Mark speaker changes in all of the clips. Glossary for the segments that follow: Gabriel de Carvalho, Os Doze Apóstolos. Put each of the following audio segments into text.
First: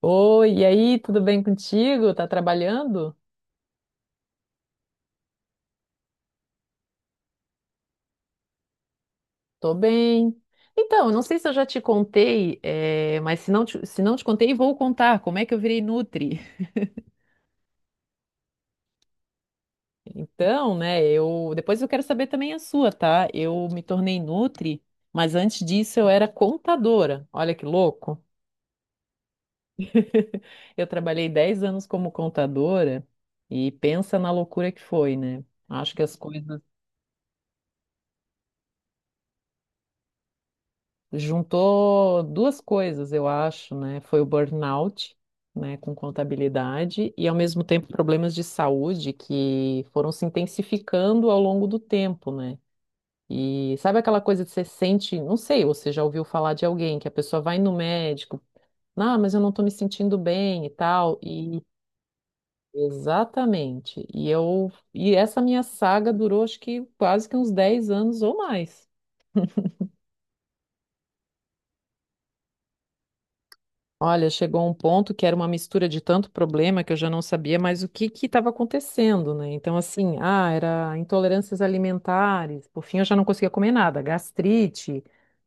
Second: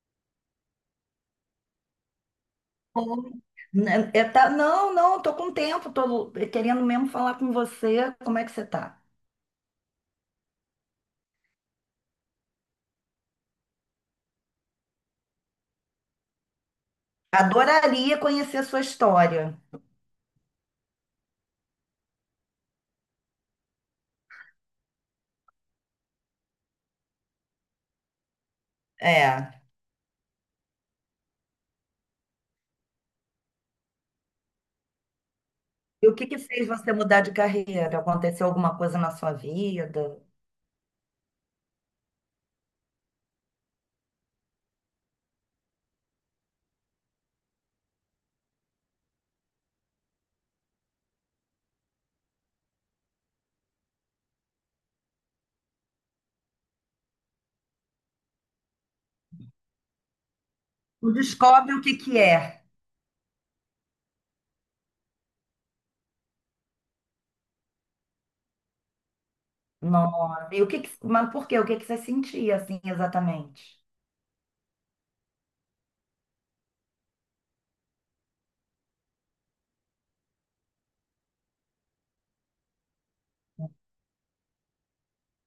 Speaker 1: Oi, e aí, tudo bem contigo? Tá trabalhando?
Speaker 2: Oi. Não, tô com tempo, tô querendo mesmo falar com você. Como é que você tá?
Speaker 1: Tô bem. Então, eu não sei se eu já te contei, mas se não te contei, vou contar como é que eu virei Nutri.
Speaker 2: Adoraria conhecer a sua história.
Speaker 1: Então, né, eu depois eu quero saber também a sua, tá? Eu me tornei Nutri, mas antes disso eu era contadora. Olha que louco.
Speaker 2: É.
Speaker 1: Eu trabalhei 10 anos como contadora e pensa na loucura que foi, né? Acho que
Speaker 2: E o
Speaker 1: as
Speaker 2: que que
Speaker 1: coisas
Speaker 2: fez você mudar de carreira? Aconteceu alguma coisa na sua vida?
Speaker 1: juntou duas coisas, eu acho, né? Foi o burnout, né, com contabilidade e ao mesmo tempo problemas de saúde que foram se intensificando ao longo do tempo, né? E sabe aquela coisa que você sente, não sei, você já ouviu falar de alguém que a pessoa vai no médico, ah, mas eu não tô me sentindo bem e
Speaker 2: Tu
Speaker 1: tal, e
Speaker 2: descobre o que que é.
Speaker 1: Exatamente. E essa minha saga durou acho que quase que uns 10 anos ou mais.
Speaker 2: Não e o que que, Mas por quê? O que que você sentia assim exatamente?
Speaker 1: Olha, chegou um ponto que era uma mistura de tanto problema que eu já não sabia mais o que que estava acontecendo, né? Então, assim, ah, era intolerâncias alimentares, por fim eu já não conseguia comer nada, gastrite,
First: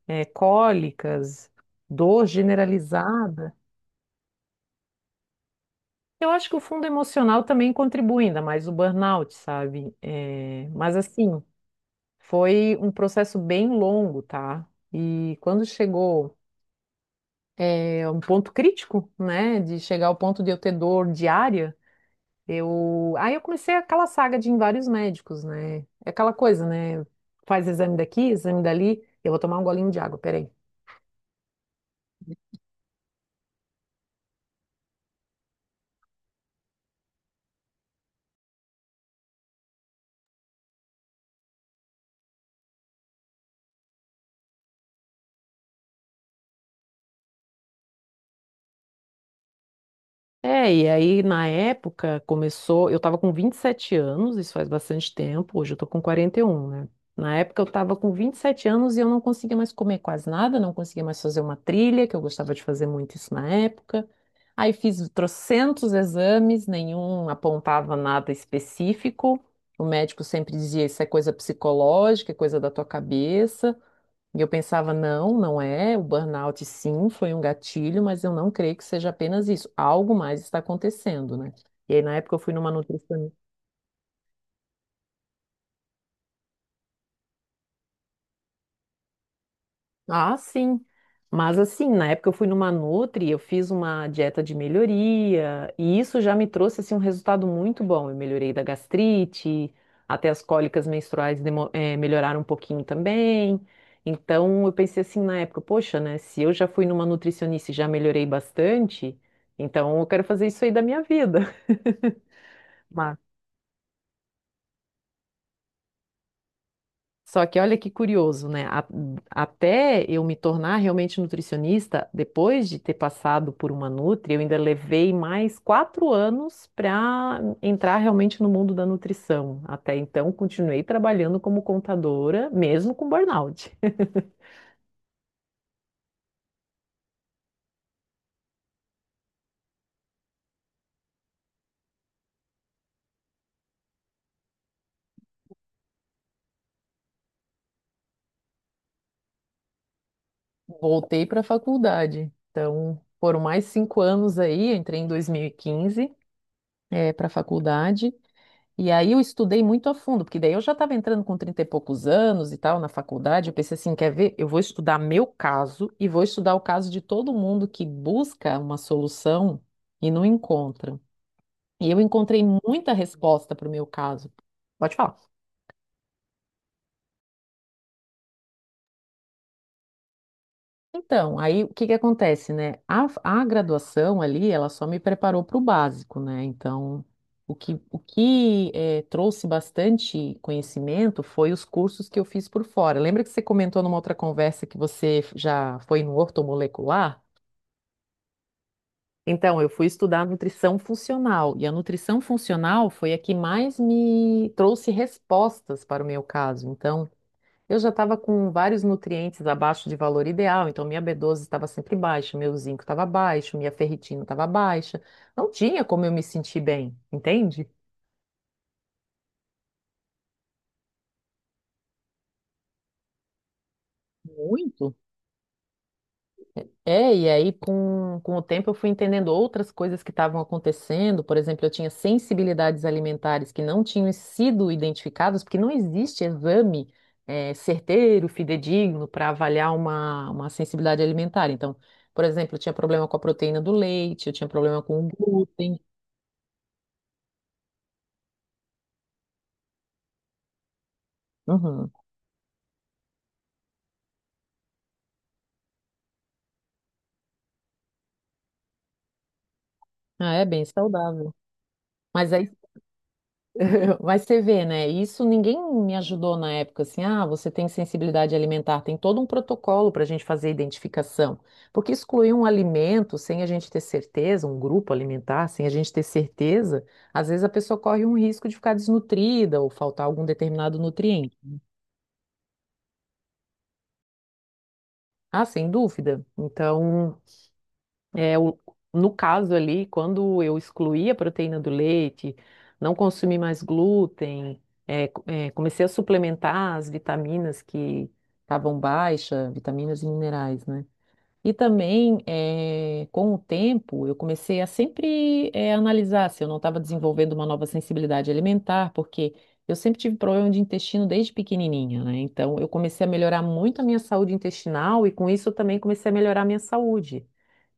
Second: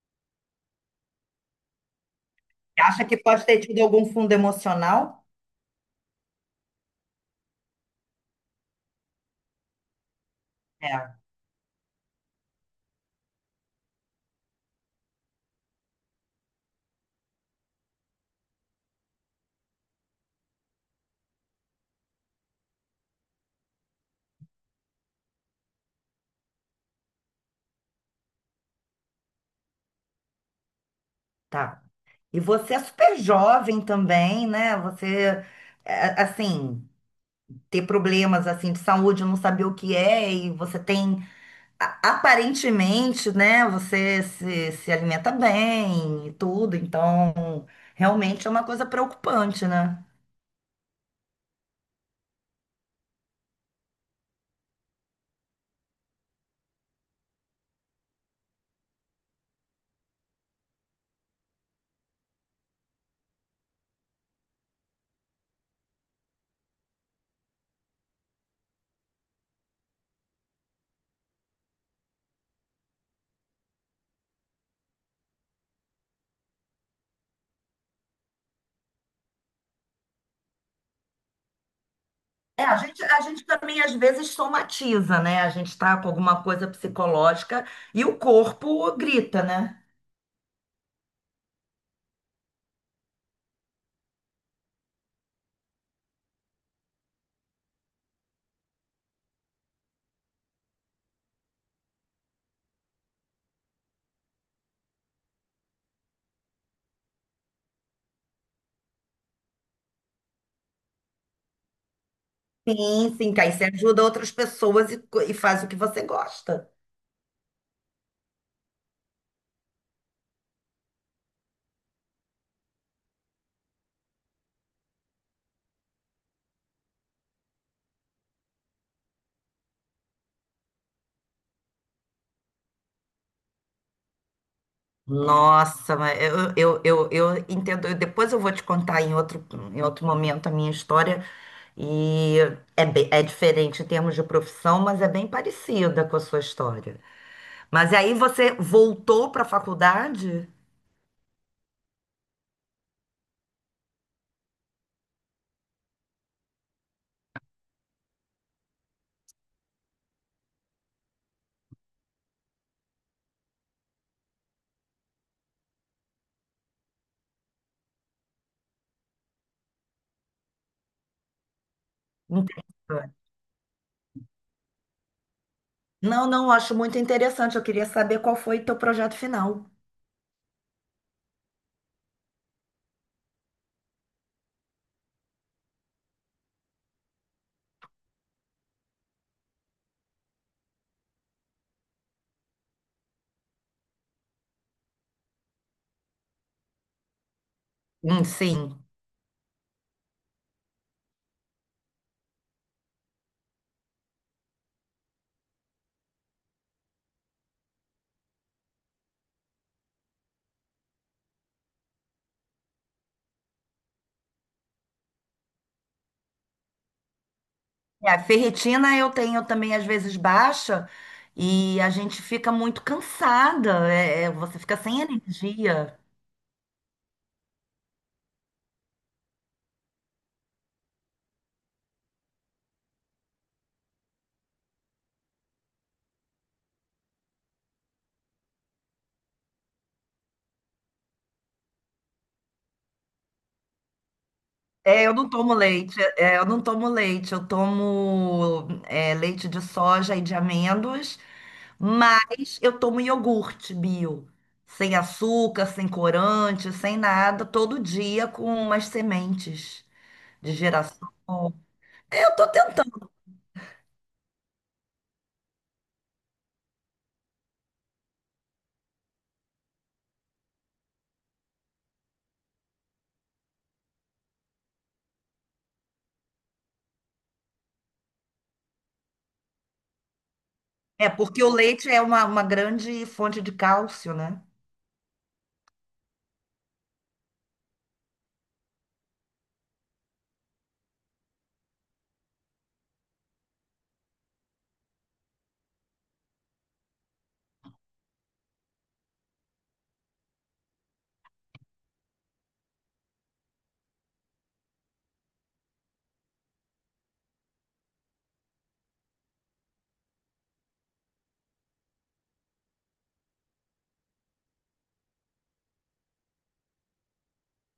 Speaker 1: cólicas, dor
Speaker 2: Acha que pode
Speaker 1: generalizada.
Speaker 2: ter tido algum fundo emocional?
Speaker 1: Eu acho que o fundo emocional também contribui, ainda mais o burnout, sabe? Mas,
Speaker 2: É,
Speaker 1: assim, foi um processo bem longo, tá? E quando chegou, um ponto crítico, né, de chegar ao ponto de eu ter dor diária. Aí eu comecei aquela saga de ir em vários médicos, né? É aquela coisa, né? Faz exame daqui, exame dali. Eu vou tomar um golinho de água, peraí.
Speaker 2: tá. E você é super jovem também, né? Você, é, assim. Ter problemas assim de saúde, não saber o que é, e você tem aparentemente, né, você se, se alimenta bem e tudo, então realmente é uma coisa preocupante, né?
Speaker 1: É, e aí na época começou, eu tava com 27 anos, isso faz bastante tempo, hoje eu tô com 41, né? Na época eu tava com 27 anos e eu não conseguia mais comer quase nada, não conseguia mais fazer uma trilha, que eu gostava de fazer muito isso na época. Aí fiz trocentos exames, nenhum apontava nada específico. O médico sempre dizia, isso é coisa psicológica, é coisa da tua cabeça. E eu pensava, não, não é. O burnout, sim, foi um gatilho, mas eu não creio que seja apenas isso. Algo mais está acontecendo, né? E aí, na época, eu fui
Speaker 2: É,
Speaker 1: numa
Speaker 2: a
Speaker 1: nutricionista.
Speaker 2: gente também às vezes somatiza, né? A gente tá com alguma coisa psicológica e o corpo grita, né?
Speaker 1: Ah, sim. Mas assim, na época eu fui numa Nutri, eu fiz uma dieta de melhoria, e isso já me trouxe assim um resultado muito bom. Eu melhorei da gastrite, até as cólicas menstruais melhoraram um pouquinho também. Então eu pensei assim na época, poxa, né, se eu já fui numa nutricionista e já melhorei bastante, então eu quero fazer isso aí da minha vida.
Speaker 2: Sim, sim, que aí você ajuda outras pessoas e faz o que você gosta.
Speaker 1: Só que olha que curioso, né? Até eu me tornar realmente nutricionista, depois de ter passado por uma nutri, eu ainda levei mais 4 anos para entrar realmente no mundo da nutrição. Até então, continuei trabalhando como contadora, mesmo com burnout.
Speaker 2: Nossa, mas eu entendo. Depois eu vou te contar em outro momento a minha história. E é, é diferente em termos de profissão, mas é bem parecida com a sua história. Mas aí você voltou para a faculdade?
Speaker 1: Voltei para a faculdade. Então, foram mais 5 anos aí, eu entrei em 2015, para a faculdade. E aí eu estudei muito a fundo, porque daí eu já estava entrando com 30 e poucos anos e tal na faculdade. Eu pensei assim, quer ver? Eu vou estudar meu caso e vou estudar o caso de todo mundo que busca uma solução e não encontra. E eu encontrei muita
Speaker 2: Interessante.
Speaker 1: resposta para o meu caso. Pode falar.
Speaker 2: Não, não, eu acho muito interessante. Eu queria saber qual foi o teu projeto final.
Speaker 1: Então, aí o que que acontece, né? A graduação ali, ela só me preparou para o básico, né? Então, o que trouxe bastante conhecimento foi os cursos que eu fiz por fora. Lembra que você comentou numa outra conversa que você já foi no ortomolecular?
Speaker 2: Sim.
Speaker 1: Então, eu fui estudar nutrição funcional, e a nutrição funcional foi a que mais me trouxe respostas para o meu caso. Então, eu já estava com vários nutrientes abaixo de valor ideal, então minha B12 estava sempre baixa, meu zinco estava baixo, minha ferritina estava baixa. Não tinha como eu me sentir bem, entende?
Speaker 2: É, a ferritina eu tenho também às vezes baixa e a gente fica muito cansada. É, é, você fica
Speaker 1: Muito.
Speaker 2: sem energia.
Speaker 1: É, e aí com o tempo eu fui entendendo outras coisas que estavam acontecendo. Por exemplo, eu tinha sensibilidades alimentares que não tinham sido identificadas, porque não existe exame certeiro, fidedigno para avaliar uma sensibilidade alimentar. Então, por exemplo, eu tinha problema com a proteína do leite, eu tinha problema com
Speaker 2: É,
Speaker 1: o glúten.
Speaker 2: eu não tomo leite, leite de soja e de amêndoas,
Speaker 1: Uhum.
Speaker 2: mas eu tomo iogurte bio, sem açúcar, sem corante, sem nada, todo dia com umas sementes
Speaker 1: Ah, é
Speaker 2: de
Speaker 1: bem
Speaker 2: girassol.
Speaker 1: saudável. Mas
Speaker 2: Eu tô
Speaker 1: aí
Speaker 2: tentando,
Speaker 1: Mas você vê, né? Isso ninguém me ajudou na época, assim, ah, você tem sensibilidade alimentar, tem todo um protocolo para a gente fazer a identificação. Porque excluir um alimento sem a gente ter certeza, um grupo alimentar, sem a gente ter certeza, às vezes a pessoa corre um risco de ficar desnutrida ou faltar algum determinado
Speaker 2: é
Speaker 1: nutriente.
Speaker 2: porque o leite é uma grande fonte de cálcio, né?
Speaker 1: Ah, sem dúvida. Então, É, o- no caso ali, quando eu excluí a proteína do leite, não consumi mais glúten, comecei a suplementar as vitaminas que estavam baixas, vitaminas e minerais, né? E também, com o tempo, eu comecei a sempre analisar se eu não estava desenvolvendo uma nova sensibilidade alimentar, porque eu sempre tive problema de intestino desde pequenininha, né? Então, eu comecei a melhorar muito a minha saúde intestinal e, com isso, eu também comecei a melhorar a minha saúde.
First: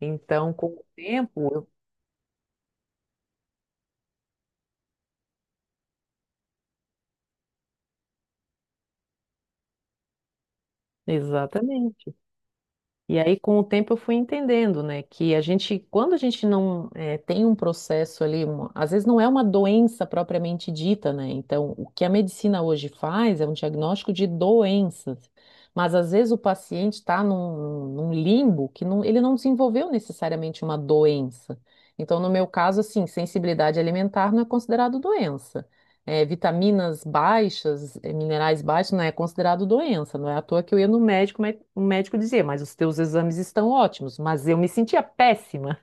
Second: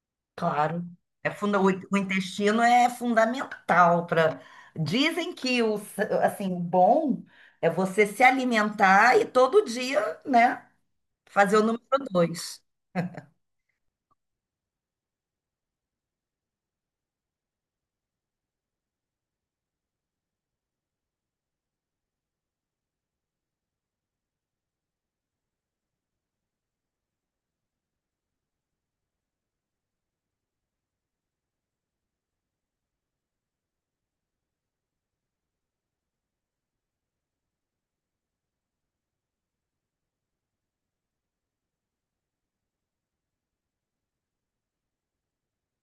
Speaker 1: Então, com o
Speaker 2: Claro. É
Speaker 1: tempo,
Speaker 2: funda,
Speaker 1: eu...
Speaker 2: o intestino é fundamental para. Dizem que assim, o bom é você se alimentar todo dia, né, fazer o número
Speaker 1: Exatamente.
Speaker 2: dois.
Speaker 1: E aí, com o tempo, eu fui entendendo, né, que a gente, quando a gente não tem um processo ali, às vezes não é uma doença propriamente dita, né? Então, o que a medicina hoje faz é um diagnóstico de doenças, mas às vezes o paciente está num limbo que não, ele não desenvolveu necessariamente uma doença. Então, no meu caso, assim, sensibilidade alimentar não é considerado doença, é, vitaminas baixas, é, minerais baixos, não é considerado doença. Não é à toa que eu ia no médico, mas o médico dizia, mas os teus exames estão ótimos. Mas eu me sentia péssima.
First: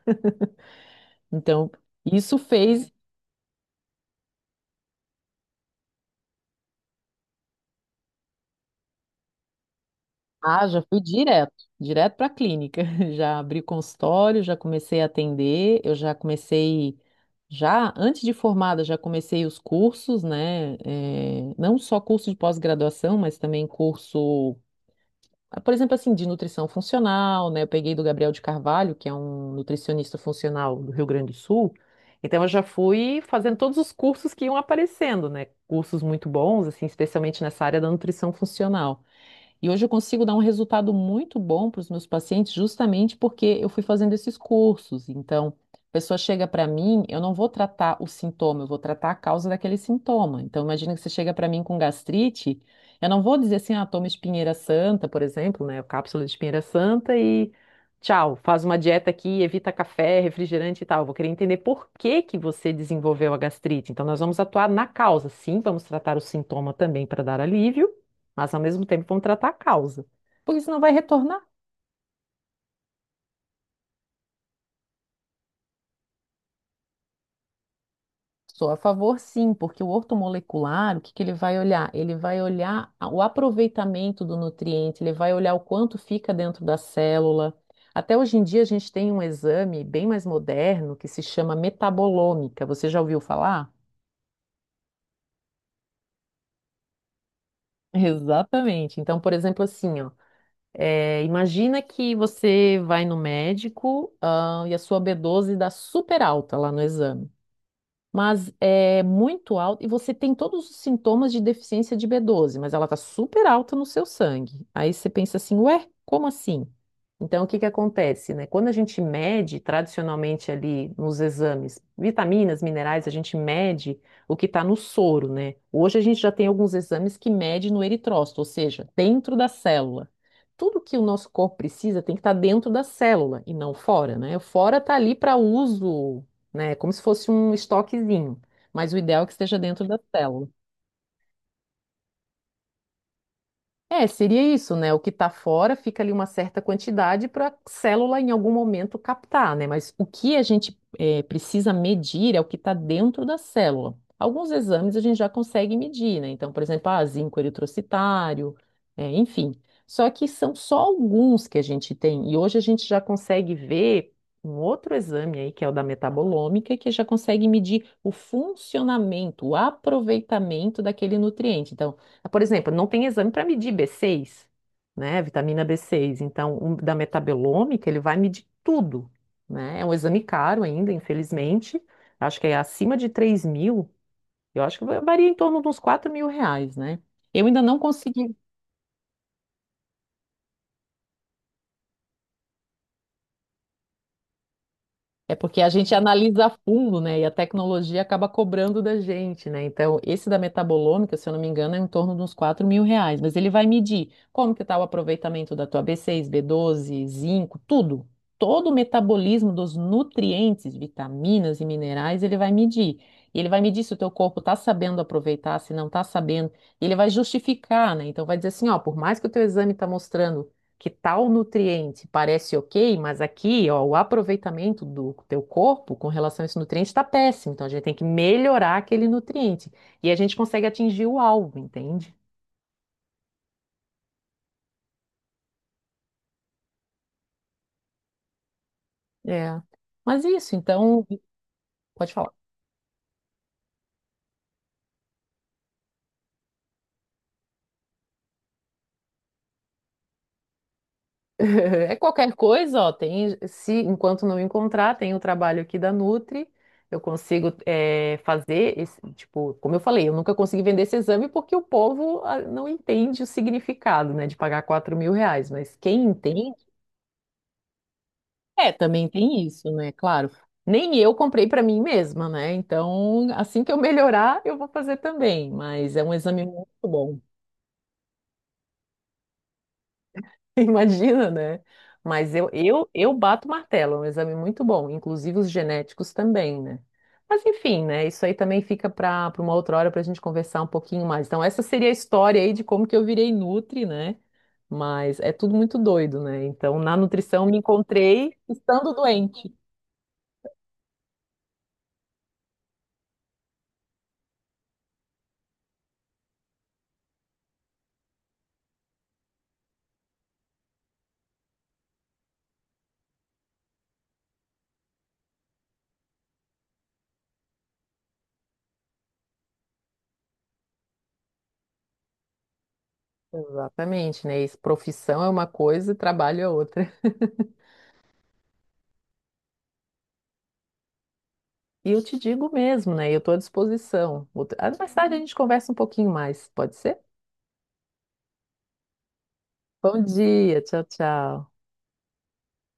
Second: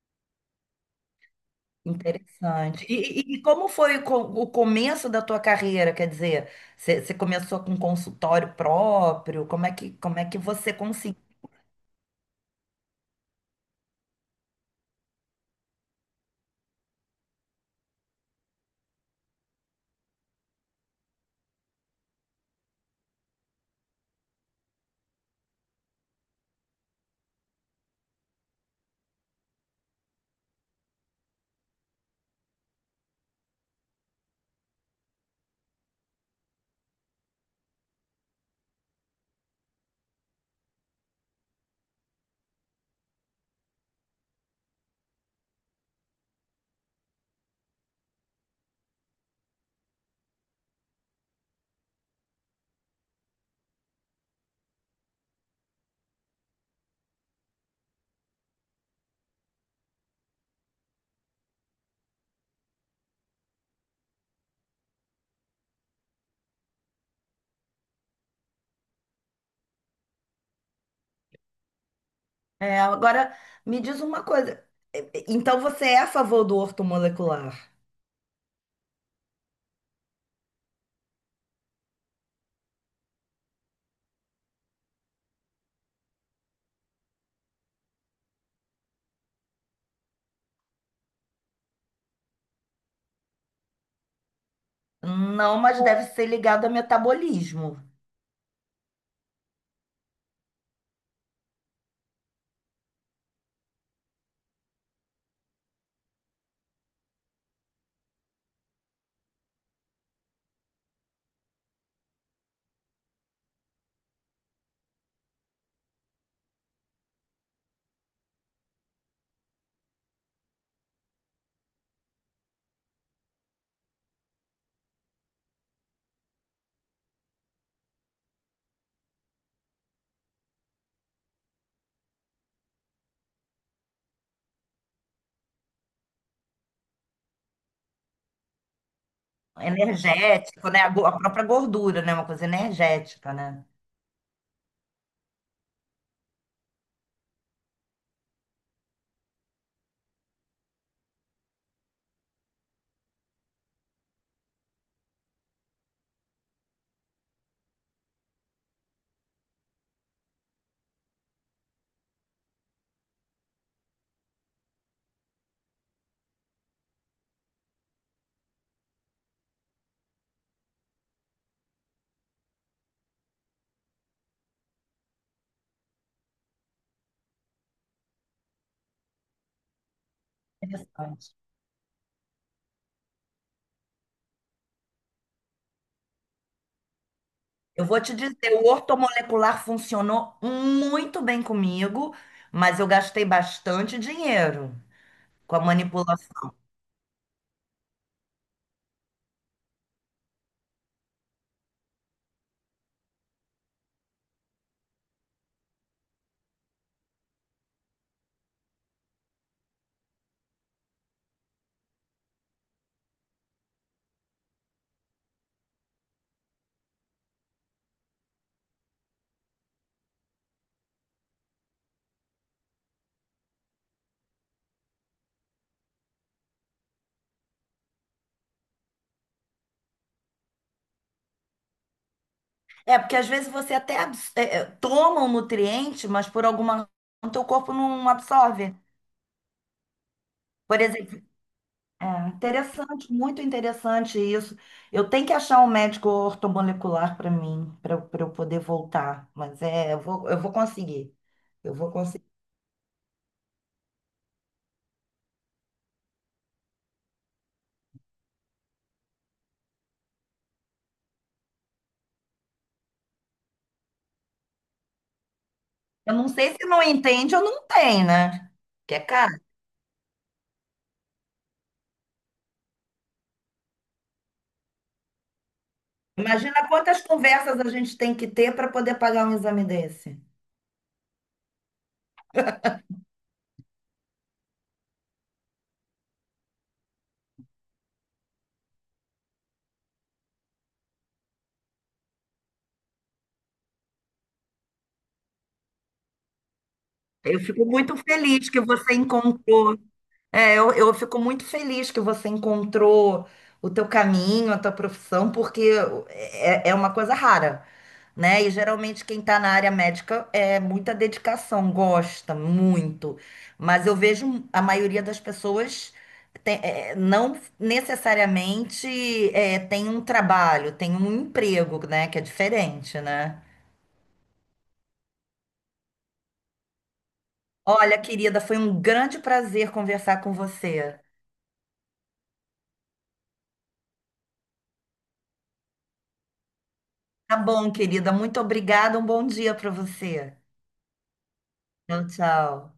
Speaker 1: Então, isso
Speaker 2: Interessante.
Speaker 1: fez.
Speaker 2: E como foi o começo da tua carreira? Quer dizer, você começou com consultório próprio? Como é que
Speaker 1: Ah,
Speaker 2: você
Speaker 1: já fui
Speaker 2: conseguiu?
Speaker 1: direto, direto para a clínica. Já abri consultório, já comecei a atender, eu já comecei. Já antes de formada, já comecei os cursos, né? Não só curso de pós-graduação, mas também curso. Ah, por exemplo, assim, de nutrição funcional, né? Eu peguei do Gabriel de Carvalho, que é um nutricionista funcional do Rio Grande do Sul. Então, eu já fui fazendo todos os cursos que iam aparecendo, né? Cursos muito bons, assim, especialmente nessa área da nutrição funcional. E hoje eu consigo dar um resultado muito bom para os meus pacientes, justamente porque eu fui fazendo esses cursos. Então, a pessoa chega para mim, eu não vou tratar o sintoma, eu vou tratar a causa daquele sintoma. Então, imagina que você chega para mim com gastrite, eu não vou dizer assim, ah, toma espinheira santa, por exemplo, né, cápsula de espinheira santa e tchau, faz uma dieta aqui, evita café, refrigerante e tal. Eu vou querer entender por que que você desenvolveu a gastrite. Então, nós vamos atuar na causa, sim, vamos tratar o sintoma também para dar alívio, mas ao mesmo tempo vão tratar a causa. Porque senão vai retornar.
Speaker 2: É, agora, me diz uma coisa. Então, você é a favor do ortomolecular?
Speaker 1: Sou a favor, sim, porque o ortomolecular, o que que ele vai olhar? Ele vai olhar o aproveitamento do nutriente, ele vai olhar o quanto fica dentro da célula. Até hoje em dia a gente tem um exame bem mais moderno que se chama metabolômica. Você já ouviu falar?
Speaker 2: Não, mas deve ser ligado a metabolismo.
Speaker 1: Exatamente. Então, por exemplo, assim, ó, é, imagina que você vai no médico, ah, e a sua B12 dá super alta lá no exame, mas é muito alta e você tem todos os sintomas de deficiência de B12, mas ela tá super alta no seu sangue. Aí você pensa assim, ué, como assim? Então, o que que acontece, né? Quando a gente mede tradicionalmente ali nos exames, vitaminas, minerais, a gente mede o que está no soro, né? Hoje a gente já tem alguns exames que mede no eritrócito, ou seja, dentro da célula. Tudo que o nosso corpo precisa tem que estar dentro da célula e não fora, né? O fora está ali para uso, né? É como se fosse um estoquezinho, mas o ideal é que esteja dentro da célula.
Speaker 2: Energético, né? A própria gordura, né? Uma coisa energética, né?
Speaker 1: É, seria isso, né? O que está fora fica ali uma certa quantidade para a célula em algum momento captar, né? Mas o que a gente precisa medir é o que está dentro da célula. Alguns exames a gente já consegue medir, né? Então, por exemplo, ah, zinco eritrocitário, enfim. Só que são só alguns que a gente tem. E hoje a gente já consegue ver um outro exame aí, que é o da metabolômica, que já consegue medir o funcionamento, o aproveitamento daquele nutriente. Então, por exemplo, não tem exame para medir B6, né? Vitamina B6. Então, o da metabolômica, ele vai medir tudo, né? É um exame caro ainda,
Speaker 2: Interessante.
Speaker 1: infelizmente. Acho que é acima de 3 mil. Eu acho que varia em torno de uns 4 mil reais, né? Eu ainda não
Speaker 2: Eu vou te
Speaker 1: consegui.
Speaker 2: dizer, o ortomolecular funcionou muito bem comigo, mas eu gastei bastante dinheiro
Speaker 1: É
Speaker 2: com a
Speaker 1: porque a gente analisa a
Speaker 2: manipulação.
Speaker 1: fundo, né? E a tecnologia acaba cobrando da gente, né? Então, esse da metabolômica, se eu não me engano, é em torno de uns 4 mil reais. Mas ele vai medir como que está o aproveitamento da tua B6, B12, zinco, tudo. Todo o metabolismo dos nutrientes, vitaminas e minerais, ele vai medir. E ele vai medir se o teu corpo está sabendo aproveitar, se não está sabendo. E ele vai justificar, né? Então, vai dizer assim, ó, por mais que o teu exame está mostrando que tal nutriente parece ok, mas aqui, ó, o aproveitamento do teu corpo com relação a esse nutriente está péssimo. Então a gente tem que melhorar aquele nutriente. E a gente consegue atingir o alvo, entende?
Speaker 2: É, porque às vezes você até toma um nutriente, mas por alguma razão teu corpo não absorve.
Speaker 1: É. Mas isso,
Speaker 2: Por
Speaker 1: então,
Speaker 2: exemplo,
Speaker 1: pode
Speaker 2: é
Speaker 1: falar.
Speaker 2: interessante, muito interessante isso. Eu tenho que achar um médico ortomolecular para mim, para eu poder voltar. Mas é, eu vou conseguir. Eu vou
Speaker 1: É
Speaker 2: conseguir.
Speaker 1: qualquer coisa, ó, tem, se enquanto não encontrar, tem o trabalho aqui da Nutri, eu consigo, é, fazer esse, tipo, como eu falei, eu nunca consegui vender esse exame porque o povo, ah, não entende o significado, né, de pagar 4 mil reais, mas quem
Speaker 2: Eu não sei
Speaker 1: entende.
Speaker 2: se não entende ou não tem, né?
Speaker 1: É,
Speaker 2: Que é
Speaker 1: também
Speaker 2: caro.
Speaker 1: tem isso, né? Claro. Nem eu comprei para mim mesma, né? Então, assim que eu melhorar, eu vou fazer também. Mas é um exame muito
Speaker 2: Imagina quantas
Speaker 1: bom.
Speaker 2: conversas a gente tem que ter para poder pagar um exame desse.
Speaker 1: Imagina, né? Mas eu bato o martelo, é um exame muito bom. Inclusive os genéticos também, né? Mas enfim, né? Isso aí também fica para uma outra hora para a gente conversar um pouquinho mais. Então, essa seria a história aí de como que eu virei nutri, né? Mas é tudo muito doido, né? Então, na
Speaker 2: Eu
Speaker 1: nutrição eu me
Speaker 2: fico muito
Speaker 1: encontrei
Speaker 2: feliz que
Speaker 1: estando
Speaker 2: você
Speaker 1: doente.
Speaker 2: encontrou. É, eu fico muito feliz que você encontrou o teu caminho, a tua profissão, porque é, é uma coisa rara. Né? E geralmente quem está na área médica é muita dedicação, gosta muito. Mas eu vejo a maioria das pessoas não necessariamente é, tem um trabalho, tem um emprego, né? Que é diferente, né?
Speaker 1: Exatamente, né? Isso, profissão é uma coisa e trabalho é outra.
Speaker 2: Olha, querida, foi um grande prazer conversar com você.
Speaker 1: E eu te digo mesmo, né? Eu estou à disposição. Ah, mais tarde a gente conversa um pouquinho mais, pode ser?
Speaker 2: Tá bom, querida. Muito obrigada. Um bom dia para
Speaker 1: Bom
Speaker 2: você.
Speaker 1: dia, tchau, tchau.
Speaker 2: Tchau, tchau.